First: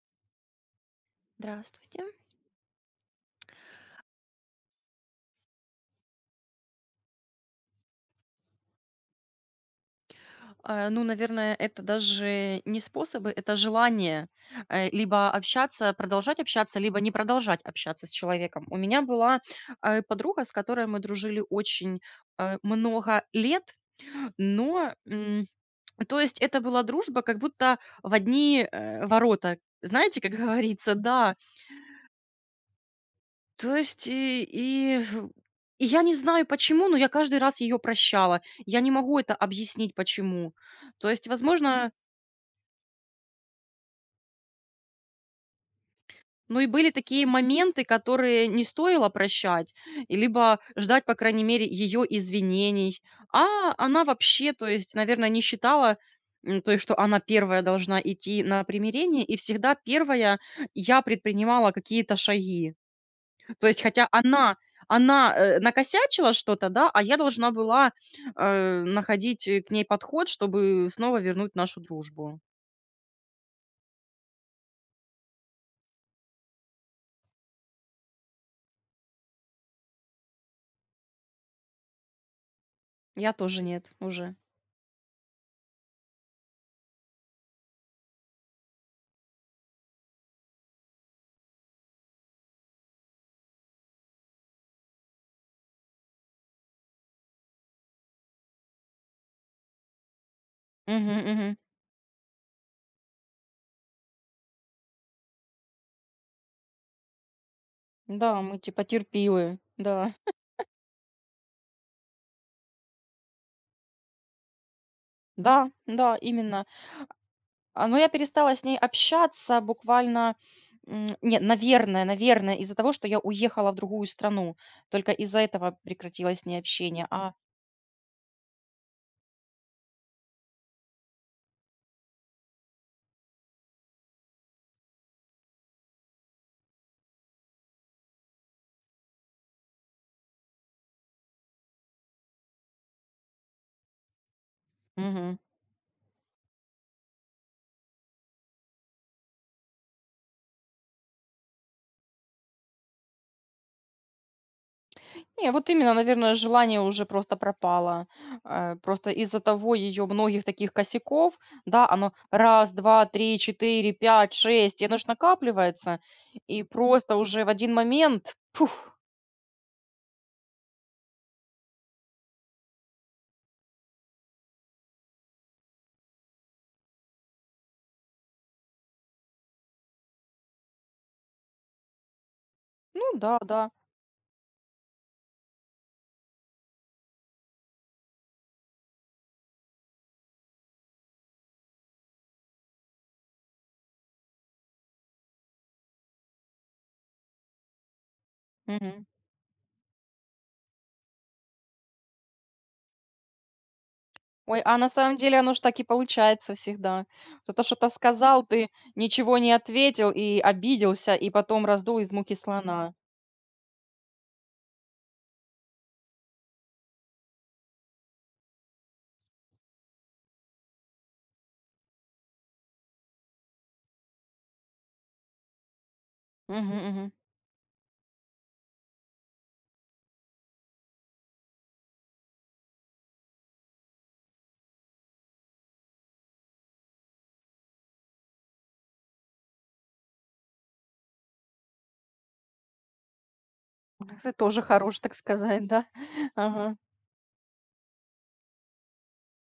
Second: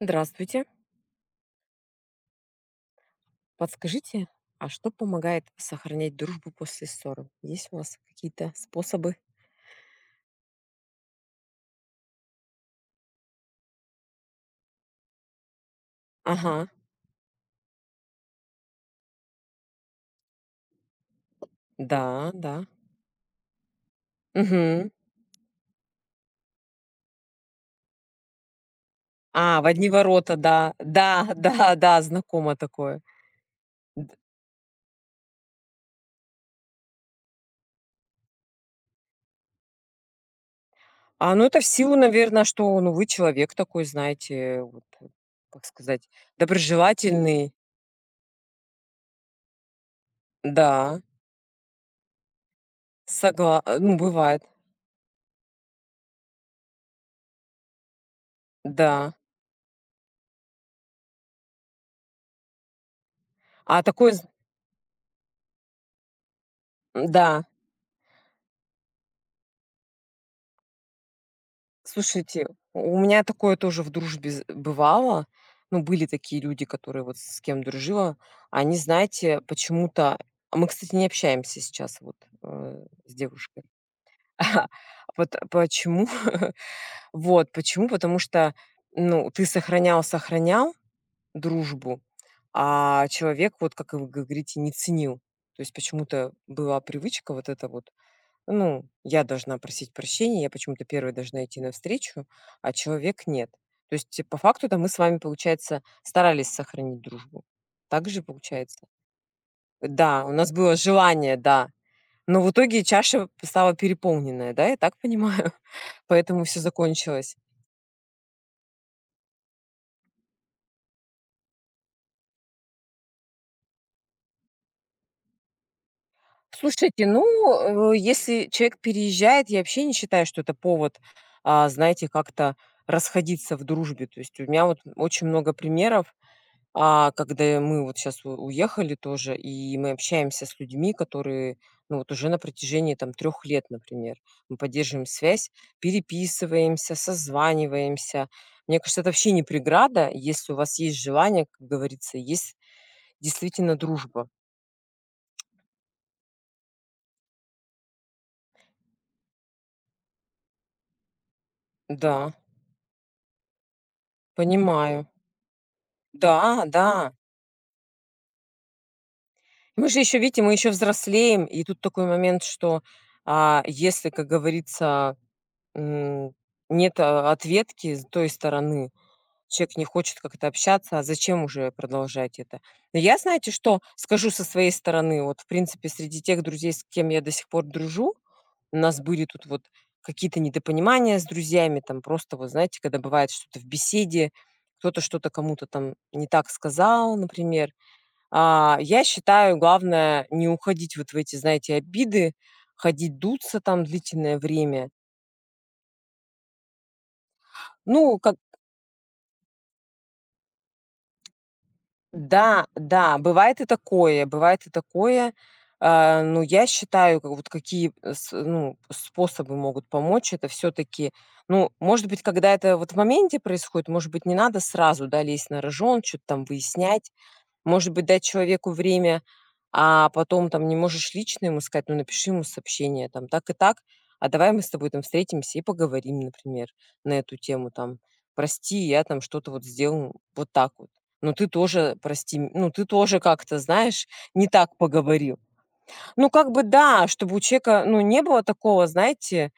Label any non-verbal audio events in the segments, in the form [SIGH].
Здравствуйте. Здравствуйте. Подскажите, а что помогает сохранять дружбу после ссоры? Есть у вас какие-то способы? А, ну, наверное, это даже не способы, это желание, либо общаться, продолжать Ага, общаться, либо не продолжать общаться с человеком. У меня была, подруга, с которой мы дружили очень, да, да. много лет, Мгм. но, то есть это была дружба как будто в одни, ворота. А, в одни Знаете, как ворота, [LAUGHS] да. говорится, Да, [LAUGHS] да. да, да, знакомо такое. То есть Д- и я не знаю почему, но я каждый раз ее прощала. Я не могу это объяснить почему. То есть, А это в возможно. силу, наверное, что вы человек такой, знаете, вот, как сказать, Ну и были такие доброжелательный. моменты, которые не стоило прощать, и либо Да, ждать, по крайней мере, ее извинений. А Ну, она бывает, вообще, то есть, наверное, не считала, то есть, что она первая должна идти на да. примирение, и всегда первая я предпринимала какие-то шаги. То А есть, хотя такой, з- она накосячила что-то, да, а я да. должна была находить к ней подход, чтобы снова вернуть нашу дружбу. Слушайте, у меня такое тоже в дружбе з бывало. Ну, были такие люди, которые вот с кем дружила. Они, знаете, почему-то а мы, кстати, не общаемся сейчас с Я тоже девушкой. нет уже. [LAUGHS] Вот почему? [LAUGHS] Вот почему? Потому что, ну, ты сохранял дружбу, а человек, вот как вы говорите, не ценил. То есть почему-то была привычка вот эта вот ну, я должна просить прощения, я почему-то первая Мгм, должна мгм. идти навстречу, а человек нет. То есть, по факту-то мы с вами, получается, старались сохранить дружбу. Так же Да, мы типа получается? терпилы, да. Да, у нас было желание, да. Но в итоге чаша стала переполненная, да, я так понимаю? Да, [LAUGHS] да, Поэтому все именно. закончилось. А, но я перестала с ней общаться буквально, нет, наверное, из-за того, что я уехала в другую страну. Только из-за этого прекратилось с ней Слушайте, общение. А, если человек переезжает, я вообще не считаю, что это повод, а, знаете, как-то расходиться в дружбе. То есть у меня вот очень много примеров. Когда мы вот сейчас уехали тоже, и мы общаемся с людьми, которые, ну, вот уже на протяжении там трех лет, например, мы поддерживаем мгм. связь, переписываемся, созваниваемся. Мне кажется, это вообще не преграда, если у вас есть желание, как говорится, есть действительно дружба. Не, вот именно, наверное, желание уже просто пропало. Просто из-за того ее многих таких косяков, да, оно Да, раз, два, три, четыре, пять, шесть, и оно понимаю. ж накапливается. И Да, да. просто уже в один момент, пух, Мы же еще, видите, мы еще взрослеем, и тут такой момент, что, если, как говорится, м, нет, а, ответки с той стороны, человек не хочет как-то общаться, а зачем уже продолжать это? Но ну я, да, знаете, да. что скажу со своей стороны? Вот, в принципе, среди тех друзей, с кем я до сих пор дружу, у нас были тут вот какие-то недопонимания с друзьями, там просто, вот знаете, когда бывает что-то в беседе, кто-то что-то кому-то там не так сказал, например. Я считаю, главное не уходить вот в эти, знаете, обиды, ходить дуться там длительное Ой, а на время. самом деле оно ж так и получается всегда. Кто-то что-то Ну, как. сказал, ты ничего не ответил и обиделся, и потом раздул из муки Да, слона. да, бывает и такое, бывает и такое. Ну, я считаю, как вот какие, э, с ну, способы могут помочь. Это все таки ну, может быть, когда это вот в моменте происходит, может быть, не надо сразу, да, лезть на рожон, чё-то там Мгм, выяснять. мгм. Может быть, дать человеку время, а потом там не можешь лично ему сказать, ну, напиши ему сообщение там так и так, а давай мы с тобой там встретимся и поговорим, например, на эту тему там. Прости, я там что-то вот сделал вот так вот. Но ты тоже, прости, ну ты тоже как-то, знаешь, Это не тоже так хорош, так поговорил. сказать, да? Ну [LAUGHS] как бы Ага. да, чтобы у человека, ну не было такого, знаете,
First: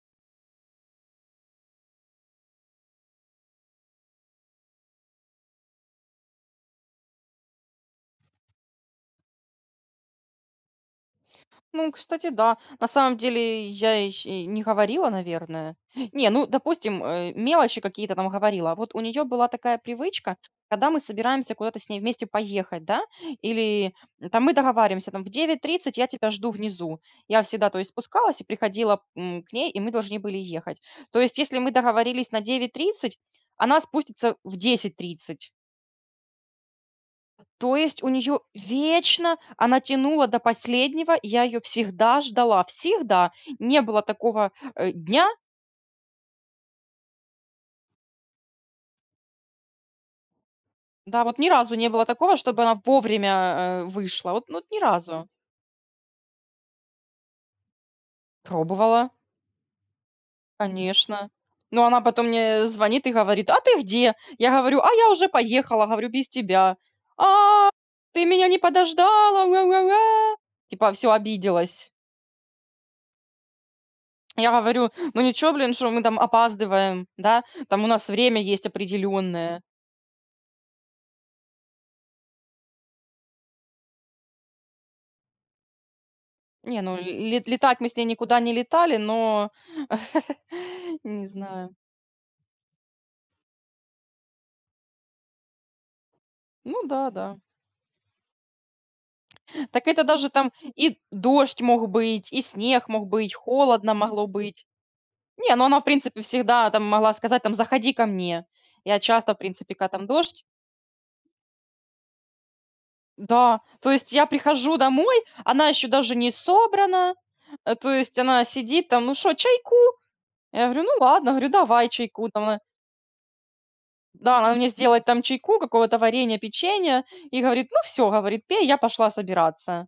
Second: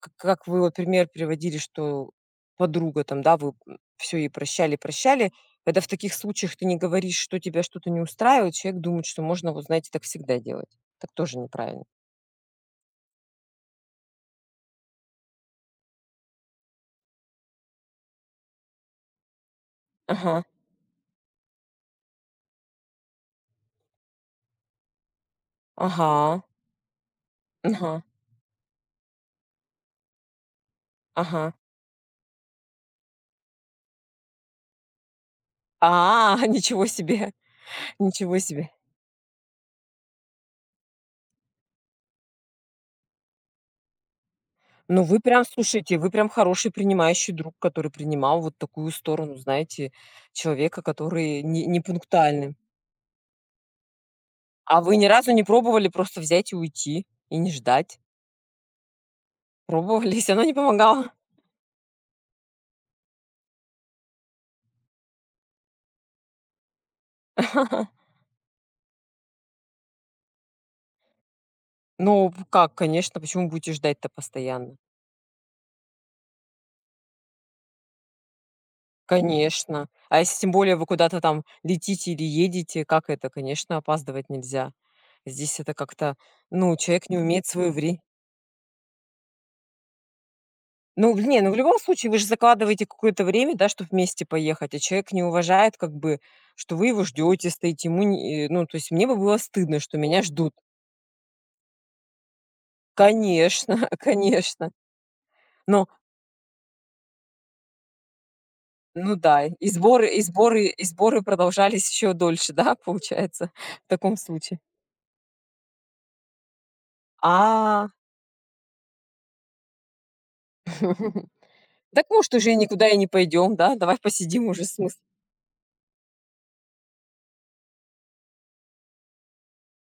к как вы вот пример приводили, что подруга там, да, вы, все всё ей прощали. Когда в таких случаях ты не говоришь, что тебя что-то не устраивает, человек думает, что можно, вот знаете, так всегда делать. Так тоже неправильно. Ну, кстати, да. На самом деле, я ещё и не говорила, наверное. [LAUGHS] Не, ну, допустим, мелочи какие-то там говорила. А вот у нее была такая привычка, Ага, когда мы собираемся куда-то с ней вместе поехать, да, или там мы договариваемся, там, в 9:30 я тебя ага, жду внизу. Я всегда, то есть, ага, спускалась и приходила, к ней, и мы должны были ехать. То есть, ага. если мы договорились на 9:30, она спустится в 10:30. А, [LAUGHS] ничего себе, То есть у ничего нее себе. вечно она тянула до последнего, и я ее всегда ждала, всегда. Не было такого, Ну, вы дня, прям, слушайте, вы прям хороший принимающий друг, который принимал вот такую сторону, знаете, человека, да, вот который ни разу не не было такого, пунктуальный. чтобы она вовремя, вышла. Вот ну, вот ни А вы ни разу. разу не пробовали просто взять и уйти и не ждать? Пробовала, Пробовались, оно не помогало. конечно. Но она потом мне звонит и говорит: "А ты где?" Я говорю: "А я уже поехала", говорю: "Без тебя". "А, [LAUGHS] ты меня не подождала, ла ла ла". Типа все обиделась. Ну, как, конечно, почему будете ждать-то Я постоянно? говорю: "Ну ничего, блин, что мы там опаздываем, да, там у нас время есть определенное. Конечно. А если тем более вы куда-то там летите или едете, как это? Конечно, опаздывать нельзя. Здесь это как-то, ну, Не, ну, человек не ле умеет свое летать мы с вре ней никуда не летали, но [LAUGHS] Ну, не не, ну, в знаю. любом случае вы же закладываете какое-то время, да, чтобы вместе поехать, а человек не уважает как бы, что Ну вы да, его да. ждете, стоите. Ему не э, ну, то есть мне бы было стыдно, Так что это меня даже ждут. там и дождь мог быть, и снег мог быть, Конечно, холодно [LAUGHS] могло быть. конечно. Не, ну она, в Но принципе, всегда там могла сказать там: "Заходи ко мне". Я ну часто, в да, и принципе, когда там сборы и дождь. сборы и сборы продолжались еще дольше, [LAUGHS] да, получается, Да, в то есть таком я случае. прихожу домой, она еще даже не собрана, А, то есть она сидит там: "Ну что, чайку?" Я говорю: "Ну [LAUGHS] ладно". Говорю: "Давай так чайку". может Там уже она никуда и не пойдем, да? Давай да, посидим она уже мне смысл. сделает там чайку, какого-то варенья, печенья и говорит: "Ну все, говорит,- "пей". Я пошла собираться.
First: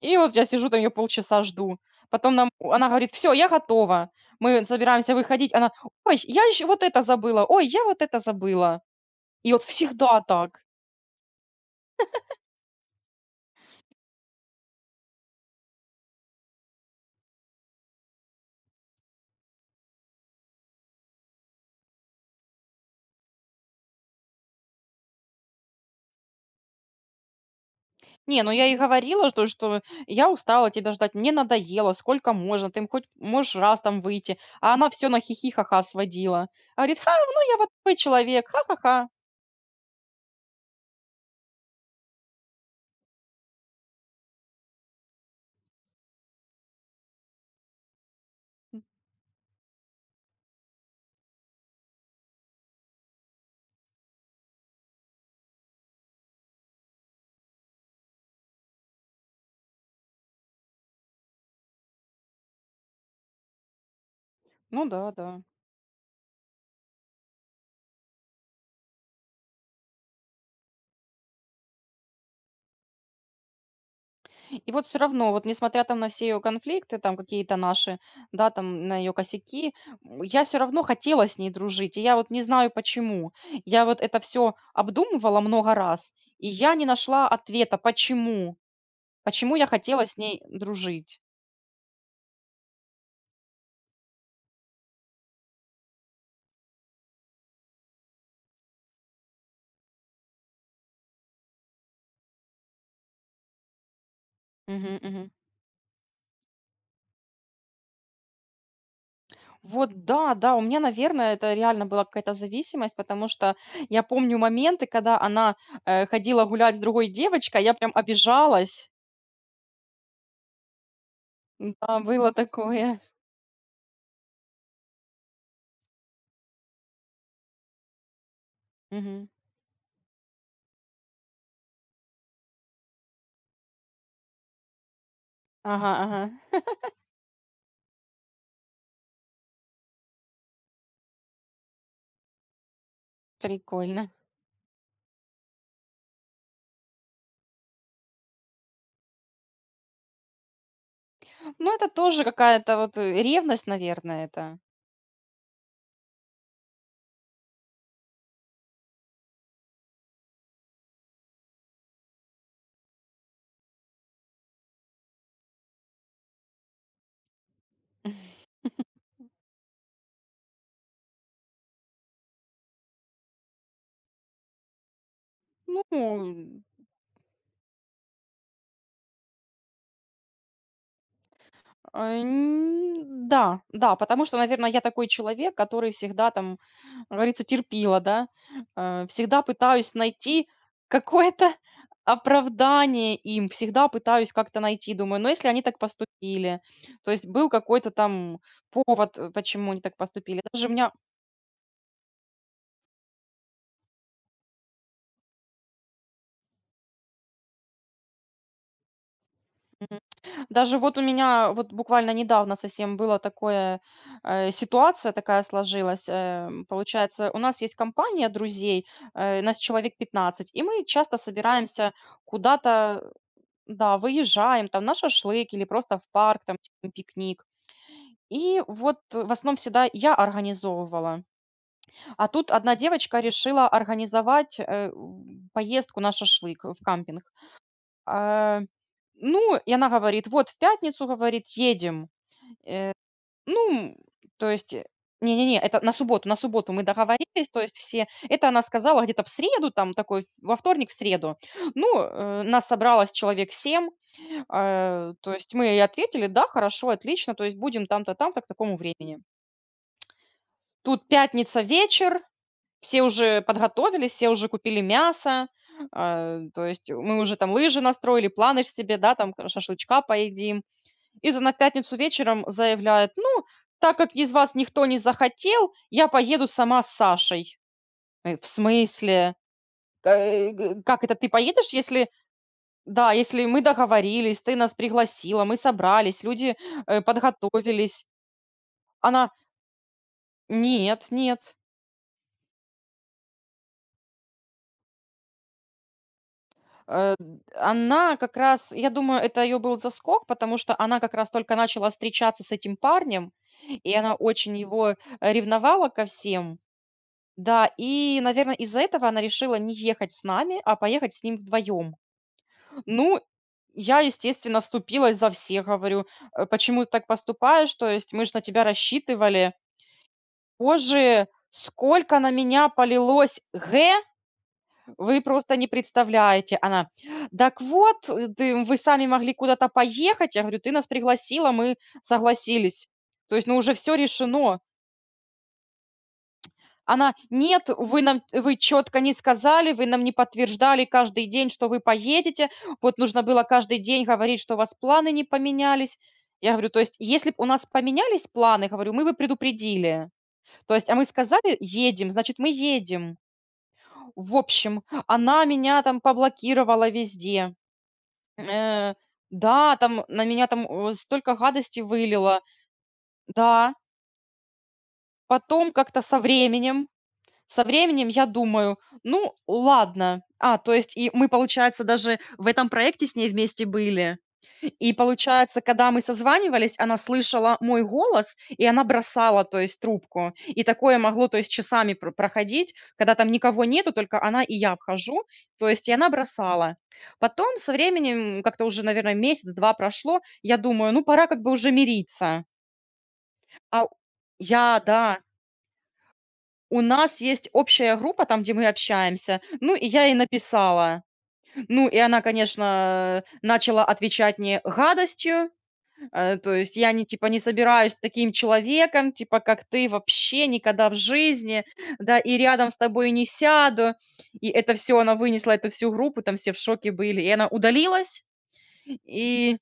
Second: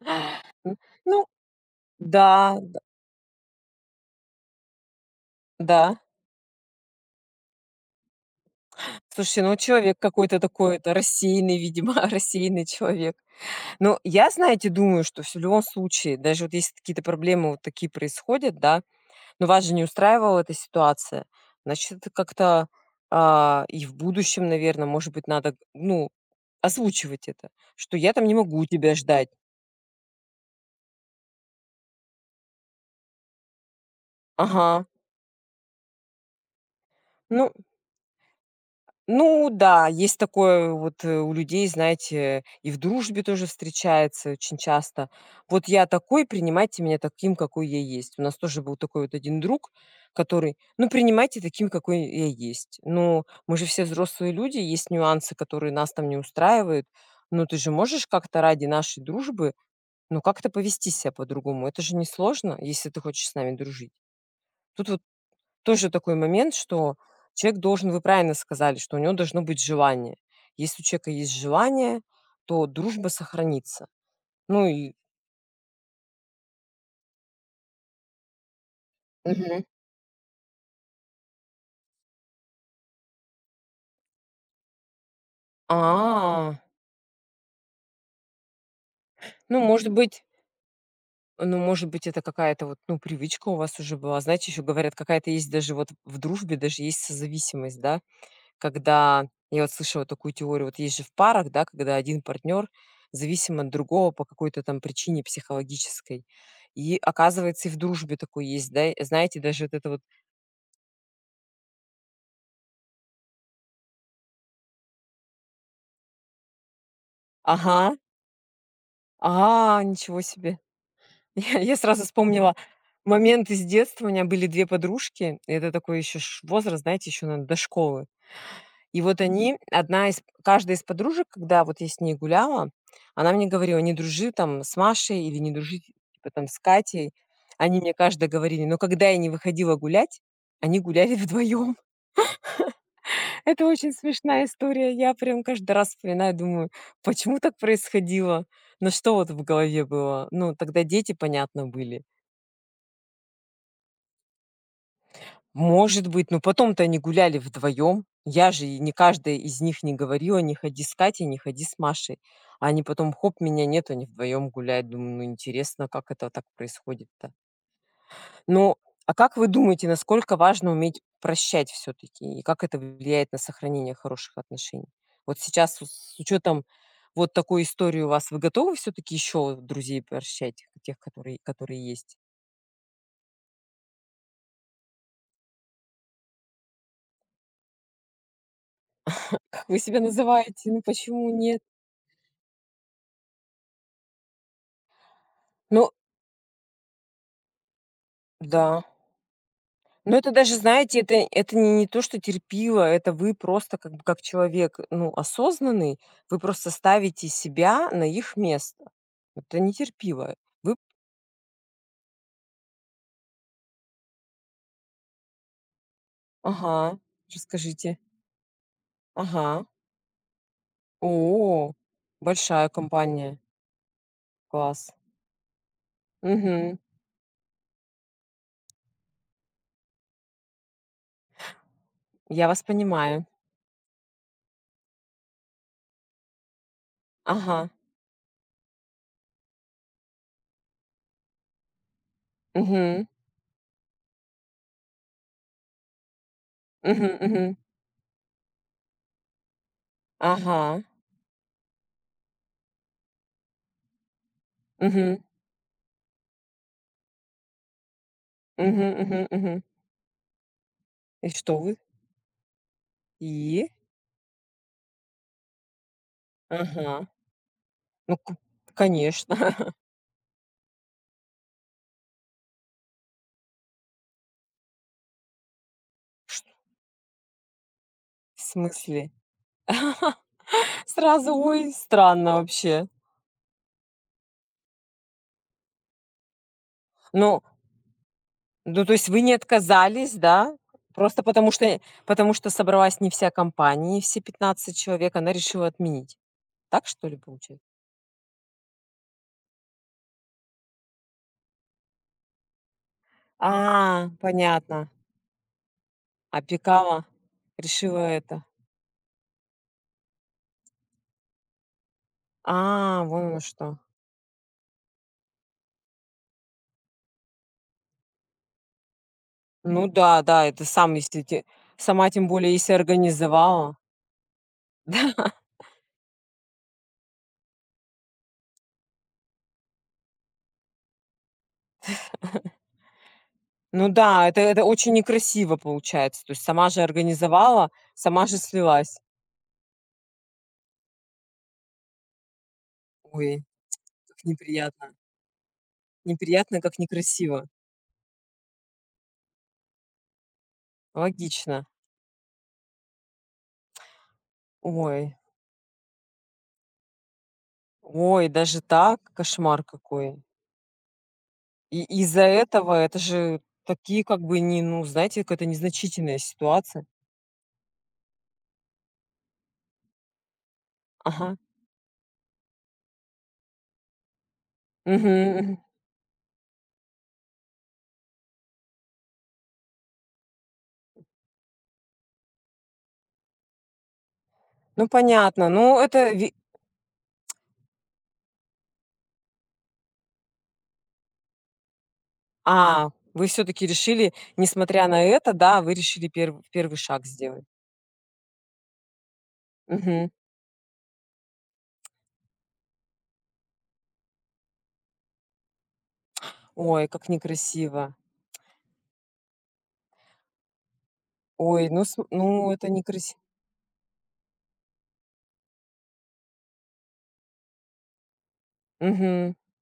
И вот я сижу М, там ее ну полчаса жду. Потом нам да, она говорит: все, я готова". Мы собираемся выходить. Она: да. "Ой, я еще вот это забыла. Ой, я вот это забыла". Слушай, И ну вот человек всегда какой-то так. такой, это рассеянный, видимо, [LAUGHS] рассеянный человек. Но я, знаете, думаю, что в любом случае, даже вот если какие-то проблемы вот такие происходят, да, но вас же не устраивала эта ситуация. Значит, это как-то, и в будущем, наверное, может быть, надо, ну, озвучивать это, что я там не Не, ну могу я и тебя говорила, ждать. что я устала тебя ждать, мне надоело, сколько можно, ты хоть можешь раз там выйти. А Ага. она все на хихи-ха-ха сводила. Говорит: "Ха, Ну, ну я вот такой человек, ха-ха-ха". ну да, есть такое вот, у людей, знаете, и в дружбе тоже встречается очень часто. Вот я такой, принимайте меня таким, какой я есть. У нас тоже был такой вот один друг, который: "Ну, принимайте таким, какой я есть". Ну, мы же все взрослые люди, есть нюансы, которые нас там не устраивают. Но ты же можешь как-то ради нашей дружбы, ну, как-то повести себя по-другому. Это же несложно, если ты хочешь с нами дружить. Ну Тут да, да. тоже такой момент, что человек должен вы правильно сказали, что у него должно быть желание. Если у человека есть желание, то дружба сохранится. Ну И вот и все равно, вот несмотря там на все ее конфликты, там какие-то наши, да, там на ее мгм. косяки, я все равно хотела с ней дружить. И я вот не знаю почему. Я вот это все обдумывала много раз, и А, я не нашла ответа, почему. Почему ну, я может хотела с быть, ней дружить. ну, может быть, это какая-то вот, ну, привычка у вас уже была. Знаете, еще говорят, какая-то есть даже вот в дружбе, даже есть созависимость, да? Когда я вот слышала такую теорию, вот есть же в парах, да, когда один партнер зависим от другого по какой-то там Мгм, причине мгм. психологической. И оказывается, и в дружбе такой есть, да, и знаете, даже вот это Вот вот да, да, у меня, наверное, это реально была какая-то зависимость, потому что я помню моменты, когда она, ходила гулять с другой девочкой, а "ага", я прям обижалась. "а, ничего себе". [LAUGHS] Я Да, сразу было вспомнила такое. момент из детства. У меня были 2 подружки, и это такой еще возраст, знаете, еще, надо до школы. И вот Мгм. они, одна из каждая из подружек, когда вот я с ней гуляла, она мне говорила: "Не дружи там с Машей или не дружи Ага, типа ага. там с Катей". Они мне каждая говорили, но когда я не выходила гулять, они гуляли вдвоем. [LAUGHS] Это очень Прикольно. смешная история. Я прям каждый раз вспоминаю, думаю: почему так происходило? Но что вот в голове было? Ну, тогда дети, понятно, Ну, это были. тоже какая-то вот, ревность, наверное, это. Может быть, но потом-то они гуляли вдвоем. Я же и Не каждая из них не говорила: "Не ходи с Катей, не ходи с Машей". А они потом хоп, меня нет, они вдвоем гуляют. Думаю, ну интересно, как это так происходит-то. Ну, [LAUGHS] а как вы думаете, насколько важно уметь прощать все-таки? И как это влияет на сохранение хороших отношений? Вот сейчас Ну, с м, учетом вот такой истории у вас, вы готовы все-таки еще друзей прощать, тех, которые а, есть? н да, да, потому что, наверное я такой человек, который всегда там, как говорится, терпила, да, всегда Как вы пытаюсь себя найти называете? Ну почему какое-то нет? [LAUGHS] оправдание им, всегда пытаюсь как-то найти. Думаю, ну, если они так Ну поступили, то есть был какой-то там да. повод, почему они так Но это поступили. даже, знаете, это не то, что терпило, это вы просто как бы как человек, ну, осознанный, вы просто ставите себя на их место. Это не терпило. Вы Даже вот у меня вот буквально недавно совсем было такое, ситуация такая сложилась. Эм, ага, получается, у нас есть расскажите. компания друзей, нас Ага. человек 15 и мы часто О, собираемся большая куда-то, компания. да, выезжаем там Класс. на шашлык или просто в парк, там Угу, типа пикник. И вот в основном всегда я организовывала. А я тут вас одна девочка понимаю. решила организовать, поездку на шашлык в кампинг. Ага, А, ну, и она говорит: "Вот в пятницу, говорит, едем". Э, угу, ну, то есть, не-не-не, это на субботу мы угу, договорились, мгм. то есть все это она сказала где-то в среду, там такой, в во Ага, вторник, в среду. Ну, нас собралось человек 7, угу, то есть мы ей ответили: "Да, хорошо, отлично, то есть будем там-то, там-то к такому угу, времени". угу, мгм. Тут И что пятница вы? вечер, все уже И? подготовились, все уже купили мясо, а, то есть Ага. мы уже там лыжи Ну, настроили, к планы ж себе, да, там к конечно. шашлычка поедим. И вот она в пятницу вечером заявляет: "Ну, так как из вас никто не захотел, я поеду сама с Сашей". [LAUGHS] Э, В в смысле? смысле? Э, г как это ты Сразу, поедешь, ой, если странно вообще. да, если мы договорились, ты нас пригласила, мы собрались, люди, Ну, подготовились. ну, то есть вы Она: не отказались, да? "Нет, Просто нет". Потому что собралась не вся компания, не все 15 человек, она решила отменить. Так что Э, ли получается? она как раз, я думаю, это ее был заскок, потому что она как раз только начала встречаться с этим парнем, и А, она очень понятно. его, ревновала ко всем. Опекала, Да, решила и, это. наверное, из-за этого она решила не ехать с нами, а поехать с ним вдвоем. А, Ну, вон оно что. я, естественно, вступилась за всех, говорю: "Почему ты так поступаешь? То есть мы ж на тебя рассчитывали". Ну да, да, это сам, если Позже те- сама сколько тем на более, меня если полилось организовала. [LAUGHS] "г", Да. вы просто не представляете. Она: "Так вот, ты вы сами могли куда-то поехать". Я говорю: "Ты нас пригласила, мы согласились". То есть, ну, уже Ну все да, решено. это очень некрасиво получается. То есть сама же Она: "Нет, организовала, вы нам сама же вы слилась. четко не сказали, вы нам не подтверждали каждый день, что вы поедете. Вот нужно Ой, было каждый день как говорить, что у вас неприятно. планы не поменялись". Я Неприятно, говорю: как "То есть, если б у некрасиво. нас поменялись планы, говорю, мы бы предупредили. То есть, а мы сказали: Логично. "Едем"- значит, мы едем". В общем, Ой, она меня там поблокировала везде. ой, даже Э, так? Кошмар да, там какой. на меня там, столько гадости И из-за вылила. этого это же Да, такие как бы не, ну, знаете, какая-то потом как-то незначительная со ситуация. временем. Со временем я думаю: "Ну, ладно". А, то есть и мы, Ага. получается, даже в этом проекте с ней вместе были. И Мгм, получается, мгм. когда мы созванивались, она слышала мой голос, и она бросала, то есть, трубку. И такое могло, то есть, часами пр проходить, когда там никого нету, только она и я Ну, вхожу, понятно. то Ну, есть и она это ви бросала. Потом со временем, как-то уже, наверное, месяц-два прошло, я думаю: "Ну, пора как бы уже мириться". А, вы все таки А, решили, я, несмотря на да. это, да, вы решили первый У шаг нас сделать. есть общая группа, там, где мы общаемся. Ну, и я Мгм. ей написала. Ну, и она, конечно, начала отвечать мне гадостью. То есть Ой, я не, как типа, не некрасиво. собираюсь таким человеком, типа, как ты вообще никогда в Ой, жизни, ну, см да, и ну, это рядом с тобой некрасиво. не сяду. И это все, она вынесла эту всю группу, там все в шоке были. И она удалилась. И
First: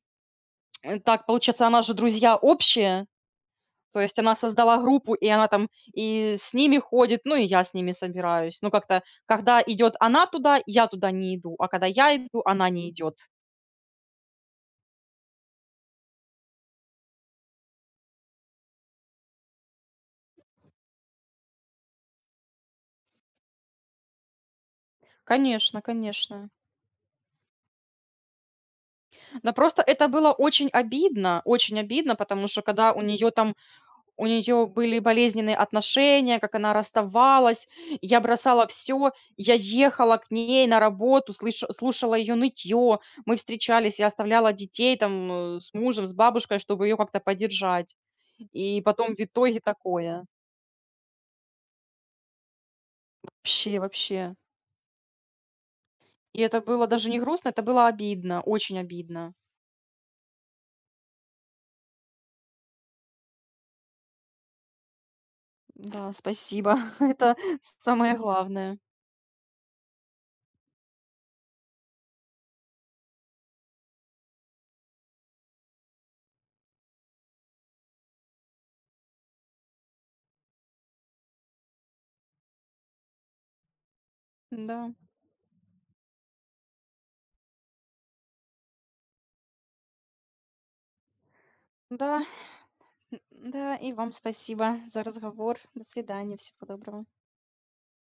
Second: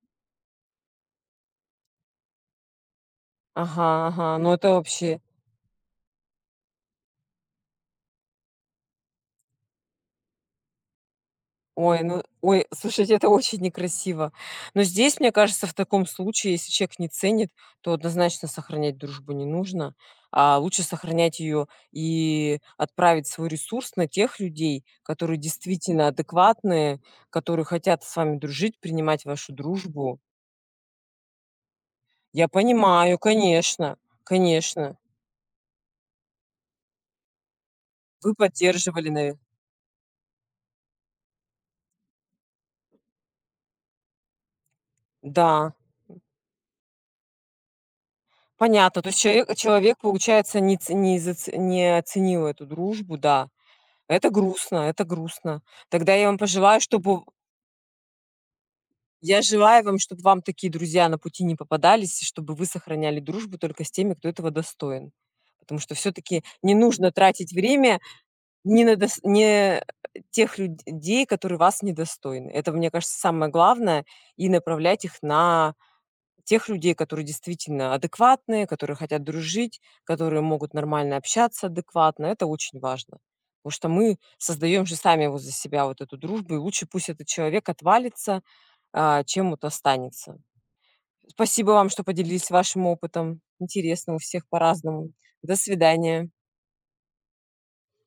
так, получается, она же друзья общие. Ага, То есть она ага. Ну, это создала группу, вообще и она там и с ними ходит, ну, и я с ними собираюсь. Ну, как-то, когда идет она туда, я туда не иду, а когда ой, я ну, иду, ой, она не слушайте, идет. это очень некрасиво. Но здесь, мне кажется, в таком случае, если человек не ценит, то однозначно сохранять дружбу не нужно, а лучше сохранять ее и отправить свой ресурс на тех людей, которые Конечно, действительно конечно. адекватные, которые хотят с вами дружить, принимать вашу Да просто это дружбу. было очень обидно, Я потому что когда у понимаю, нее там, конечно, у нее конечно. были болезненные отношения, как она расставалась, я Вы бросала поддерживали, все, я ехала к ней на работу, слушала ее нытье, мы встречались, я оставляла детей там да. с мужем, с бабушкой, чтобы ее как-то поддержать. И Понятно, то потом есть в итоге человек такое. получается, не, ц- не зац- не оценил эту дружбу, да. Вообще, Это вообще. грустно, это грустно. Тогда я вам И это пожелаю, было даже не чтобы грустно, это было обидно, очень обидно. Я желаю вам, чтобы вам такие друзья на пути не попадались, и чтобы вы сохраняли дружбу только с теми, кто этого достоин. Потому что Да, все-таки не спасибо. [LAUGHS] нужно Это тратить время самое главное. не на дос- не тех людей, которые вас недостойны. Это, мне кажется, самое главное, и направлять их на тех людей, которые действительно адекватные, которые хотят дружить, которые могут нормально общаться адекватно. Это очень важно. Потому что мы создаем Да, же сами вот за себя вот эту дружбу, и лучше пусть этот человек отвалится, чем вот останется. Спасибо вам, что да, поделились вашим опытом. да, и вам Интересно у всех спасибо за по-разному. До разговор. До свидания. свидания, всего доброго.